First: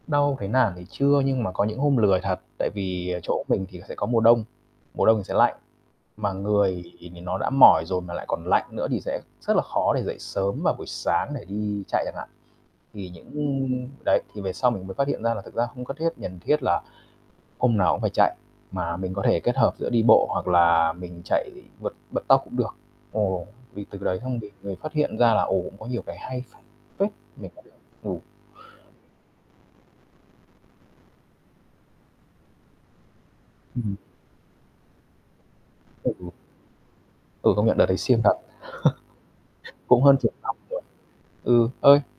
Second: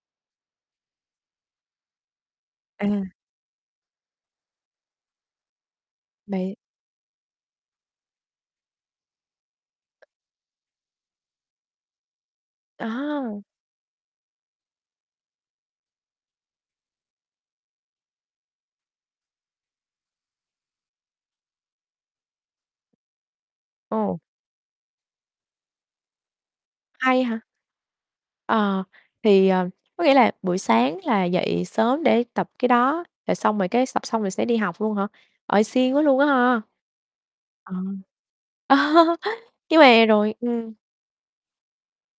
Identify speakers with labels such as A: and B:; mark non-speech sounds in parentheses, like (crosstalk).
A: Đau thấy nản thì chưa nhưng mà có những hôm lười thật. Tại vì,
B: À.
A: à, chỗ mình thì sẽ có mùa đông, mùa đông thì sẽ lạnh, mà
B: Bậy
A: người thì nó đã mỏi rồi mà lại còn lạnh nữa thì sẽ rất là khó để dậy sớm vào buổi sáng để đi chạy chẳng hạn. Thì những
B: À!
A: đấy thì về sau mình mới phát hiện ra là thực ra không có thiết cần thiết là hôm nào cũng phải chạy, mà mình có thể kết hợp giữa đi bộ, hoặc là mình chạy vượt bật tốc cũng được. Ồ, vì từ đấy
B: Ồ!
A: xong bình về phát hiện ra là, ồ, cũng có nhiều cái hay ph phết
B: Hay hả?
A: mình có được. Ừ.
B: Ờ, thì, ờ, có nghĩa là buổi sáng là dậy sớm để tập cái đó, rồi xong rồi
A: Ừm
B: cái
A: hừm.
B: sập xong rồi sẽ đi học luôn hả? Ời, siêng quá luôn á
A: (unintelligible)
B: ha!
A: Ừ, công
B: Ờ,
A: nhận đợt đấy siêng thật.
B: (laughs)
A: (chuckles)
B: nhưng
A: Cũng
B: mà
A: hơn chục
B: rồi
A: năm
B: ừm.
A: rồi. Ừ, ơi?